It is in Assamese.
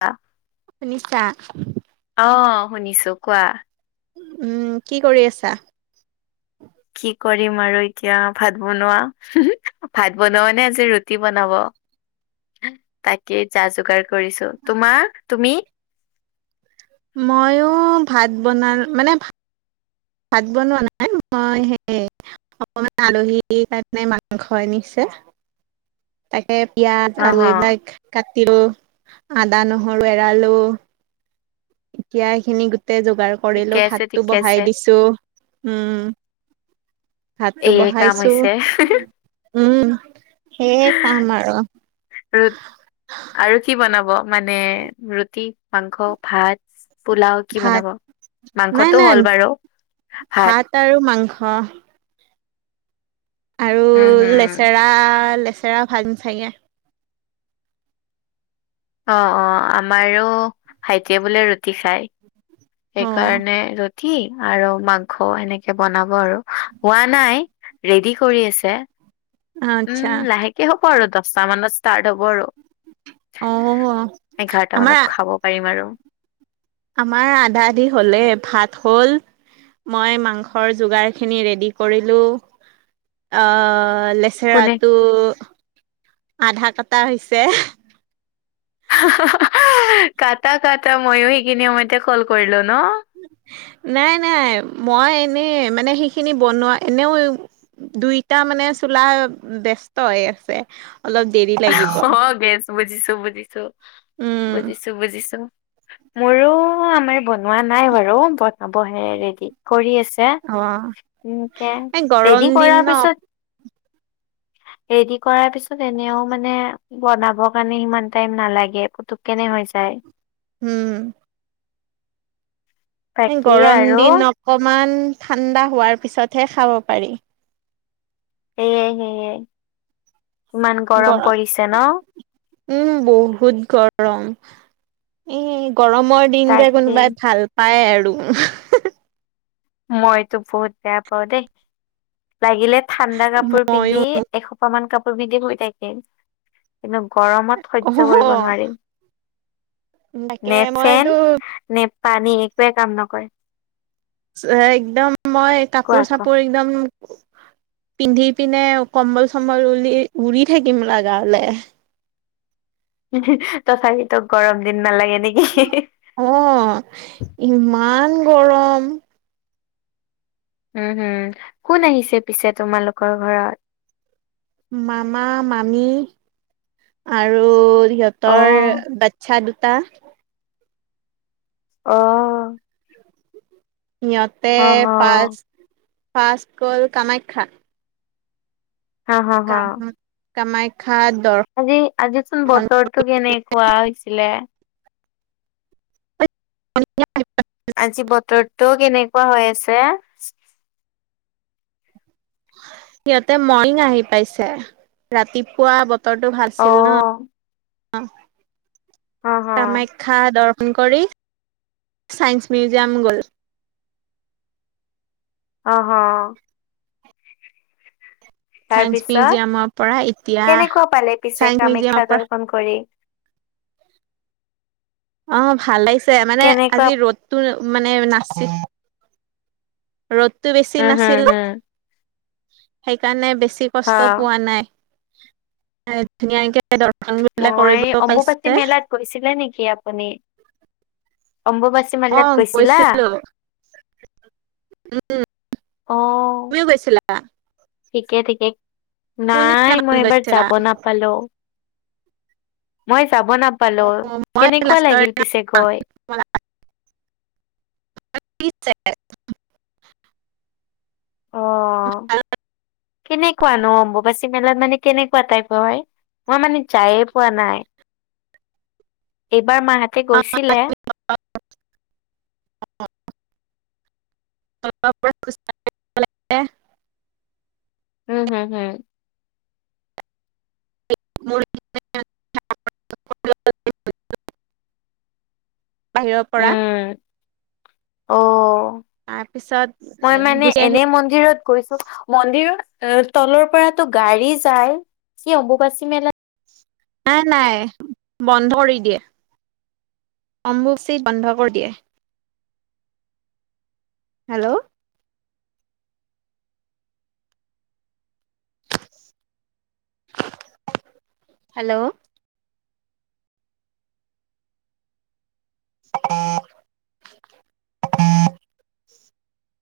আ। শুনিছা? অ শুনিছো, কোৱা? উম কি কৰি আছা? কি কৰিম আৰু এতিয়া ভাত বনোৱা। ভাত বনাব নে আজি ৰুটি বনাব? তাকে যা যোগাৰ কৰিছো। তোমাৰ তুমি? ময়ো ভাত বনাম মানে ভা- ভাত বনোৱা নাই মই সেই, অকমান আলহীৰ কাৰণে মাংস আনিছে। তাকে পিয়াজ অ আৰু হ এইবিলাক কাটিলো। আদা নহৰু এৰালো। এতিয়া এইখিনি গোটেই যোগাৰ কৰিলো ঠিকে আছে ভাতটো ঠিকে আছে বহাই দিছো। উম, ভাতটো এয়ে কাম বহাইছো হৈছে উম। সেই কাম আৰু। ৰু আৰু কি বনাব মানে ৰুটি, মাংস, ভাত? পোলাও কি ভাত বনাব? নাই মাংসটো নাই হ'ল বাৰু। ভাত আৰু মাংস। আৰু উম হম লেচৰা লেচৰা ভাজিম চাগে। অ অ আমাৰো ভাইটিয়ে বোলে ৰুটি খাই। অ সেইকাৰণে ৰু কি? আৰু মাংস এনেকে বনাব আৰু। হোৱা নাই, ৰেডি কৰি আছে। আচ্ছা উম লাহেকে হ'ব আৰু দহটা মানত ষ্টাৰ্ট হ'ব আৰু। অ এঘাৰটা মানত আমাৰ খাব পাৰিম আৰু। আমাৰ আধা আধি হ'লে, ভাত হ'ল। মই মাংসৰ যোগাৰ খিনি ৰেডি কৰিলো। অ কোনে চেৰাটো আধা কাটা হৈছে। হাহ হাহ হাহ, কাটা কাটা ময়ো সেইখিনি সমময়তে কল কৰিলো ন? নাই নাই মই এনেই মানে সেইখিনি বনোৱা এনেও দুইটা মানে চোলা ব্যস্ত হৈ আছে। [unintelligible] অলপ দেৰি [unintelligible] অঁ [unintelligible] গেছ বুজিছোঁ-বুজিছোঁ [inaudible] উম বুজিছোঁ-বুজিছোঁ। মোৰো আমাৰ বনোৱা নাই বাৰু, বনাবহে ৰেডি কৰি আছোঁ। অ [inaudible] [unintelligible] এই গৰম ৰেডি দিন কৰাৰ ন পিছত [unintelligible] ৰেডি কৰাৰ পিছত এনেও মানে বনাবৰ কাৰণে সিমান টাইম নালাগে, পুতুক কেনে হৈ যায়। [unintelligible] উম। [unintelligible] বাকী গৰম আৰু দিন অকমান, ঠাণ্ডা হোৱাৰ পিছতহে খাব পাৰি। সেয়াই-সেয়াই [inaudible] ইমান গৰম পৰিছে ন? উম বহুত গৰম। [unintelligible] এ গৰমৰ দিন যে তাকে কোনোবাই ভাল পায় আৰু [unintelligible] মইতো বহুত বেয়া পাওঁ দেই। লাগিলে ঠাণ্ডা কাপোৰ পিন্ধি মইয়ো এসোপাহমান কাপোৰ পিন্ধি শুই থাকিম। [unintelligible] কিন্তু গৰমত অ সহ্য কৰিব নোৱাৰিম। [unintelligible] [unintelligible] তাকে নে ফেন, মইতো নে পানী একোৱেই কাম নকৰে। [unintelligible] একদম মই কোৱা আকৌ কাপোৰ-চাপোৰ একদম [unintelligible] পিন্ধি পিনে কম্বল-চম্বল উলি উৰি থাকিম লাগা হ'লে। [inaudible] তথাপিওতো গৰম দিন নালাগে নেকি? [unintelligible] উম! ইমান গৰম। [unintelligible] উম হুম। কোন আহিছে পিছে তোমালোকৰ ঘৰত? [unintelligible] মামা-মামী আৰু [unintelligible] অ সিহঁতৰ বাচ্ছা দুটা [unintelligible] অ [unintelligible] সিহঁতে অ হ ফাৰ্ষ্ট [inaudible] ফাৰ্ষ্ট গ'ল কামাখ্যা। হা হা কামা [unintelligible] কামাখ্যা দৰ আজি-আজি চোন বতৰটো কেনেকুৱা হৈছিলে? [inaudible] [inaudible] [unintelligible] আজি বতৰটো কেনেকুৱা হৈ আছে? [unintelligible] সিহঁতে মৰ্ণিং আহি পাইছে। ৰাতিপুৱা [unintelligible] বতৰটো ভাল অ আছিল ন। [unintelligible] অ হ কামা [unintelligible] খ্যা দৰ্শন কৰি, চাইন্স মিউজিয়াম গ'ল। অঁ, অহ [unintelligible] তাৰ চাইন্স পিছত মিউজিয়ামৰ পৰা [inaudible] এতিয়া কেনেকুৱা পালে পিছে চাইন্স মিউজিয়ামৰ কামাখ্যা পৰা দৰ্শন কৰি? অঁ ভাল লাগিছে, মানে কেনেকুৱা আজি ৰ'দটো মানে নাছিল [unintelligible] ৰ'দটো বেছি উম হম নাছিল। [unintelligible] হম সেইকাৰণে বেছি হ কষ্ট পোৱা নাই। [unintelligible] ধুনীয়াকে দৰ্শন [unintelligible] পেলাই মই কৰিব অম্বুবাচী পাইছে। মেলাত গৈছিলে নেকি আপুনি [inaudible] অম্বুবাচী? [unintelligible] অ হিমালয়ত গৈছিলা? [inaudible] গৈছিলো অঁ। [unintelligible] গৈছিলা? ঠিকে-ঠিকে। নাই কোনদিনাখন মই এইবাৰ গৈছিলা যাব নাপ [unintelligible] [unintelligible] পালো [inaudible] মই যাব নাপ নাপালো [inaudible] মই কেনেকুৱা লাষ্টৰ লাগিল পিছে গৈ? [unintelligible] অ [unintelligible] কেনেকুৱা ন অম্বুবাচি মেলা মানে কেনেকুৱা টাইপৰ হয় মই মানে যায়ে পোৱা নাই। [inaudible] এইবাৰ মাহঁতে গৈছিলে। অ অ। [unintelligible] উম হুম হুম। [unintelligible] বাহিৰৰ পৰা উম অ মই তাৰপিছত মানে গুচি আহি এনে মন্দিৰত গৈছো মন্দিৰ তলৰ পৰাতো গাড়ী যায় কি অম্বুবাচী মেলাত নাই নাই বন্ধ কৰি দিয়ে। অম্বুবাচি বন্ধ কৰি দিয়ে হেল্ল'। হেল্ল'। [unintelligible] [inaudible]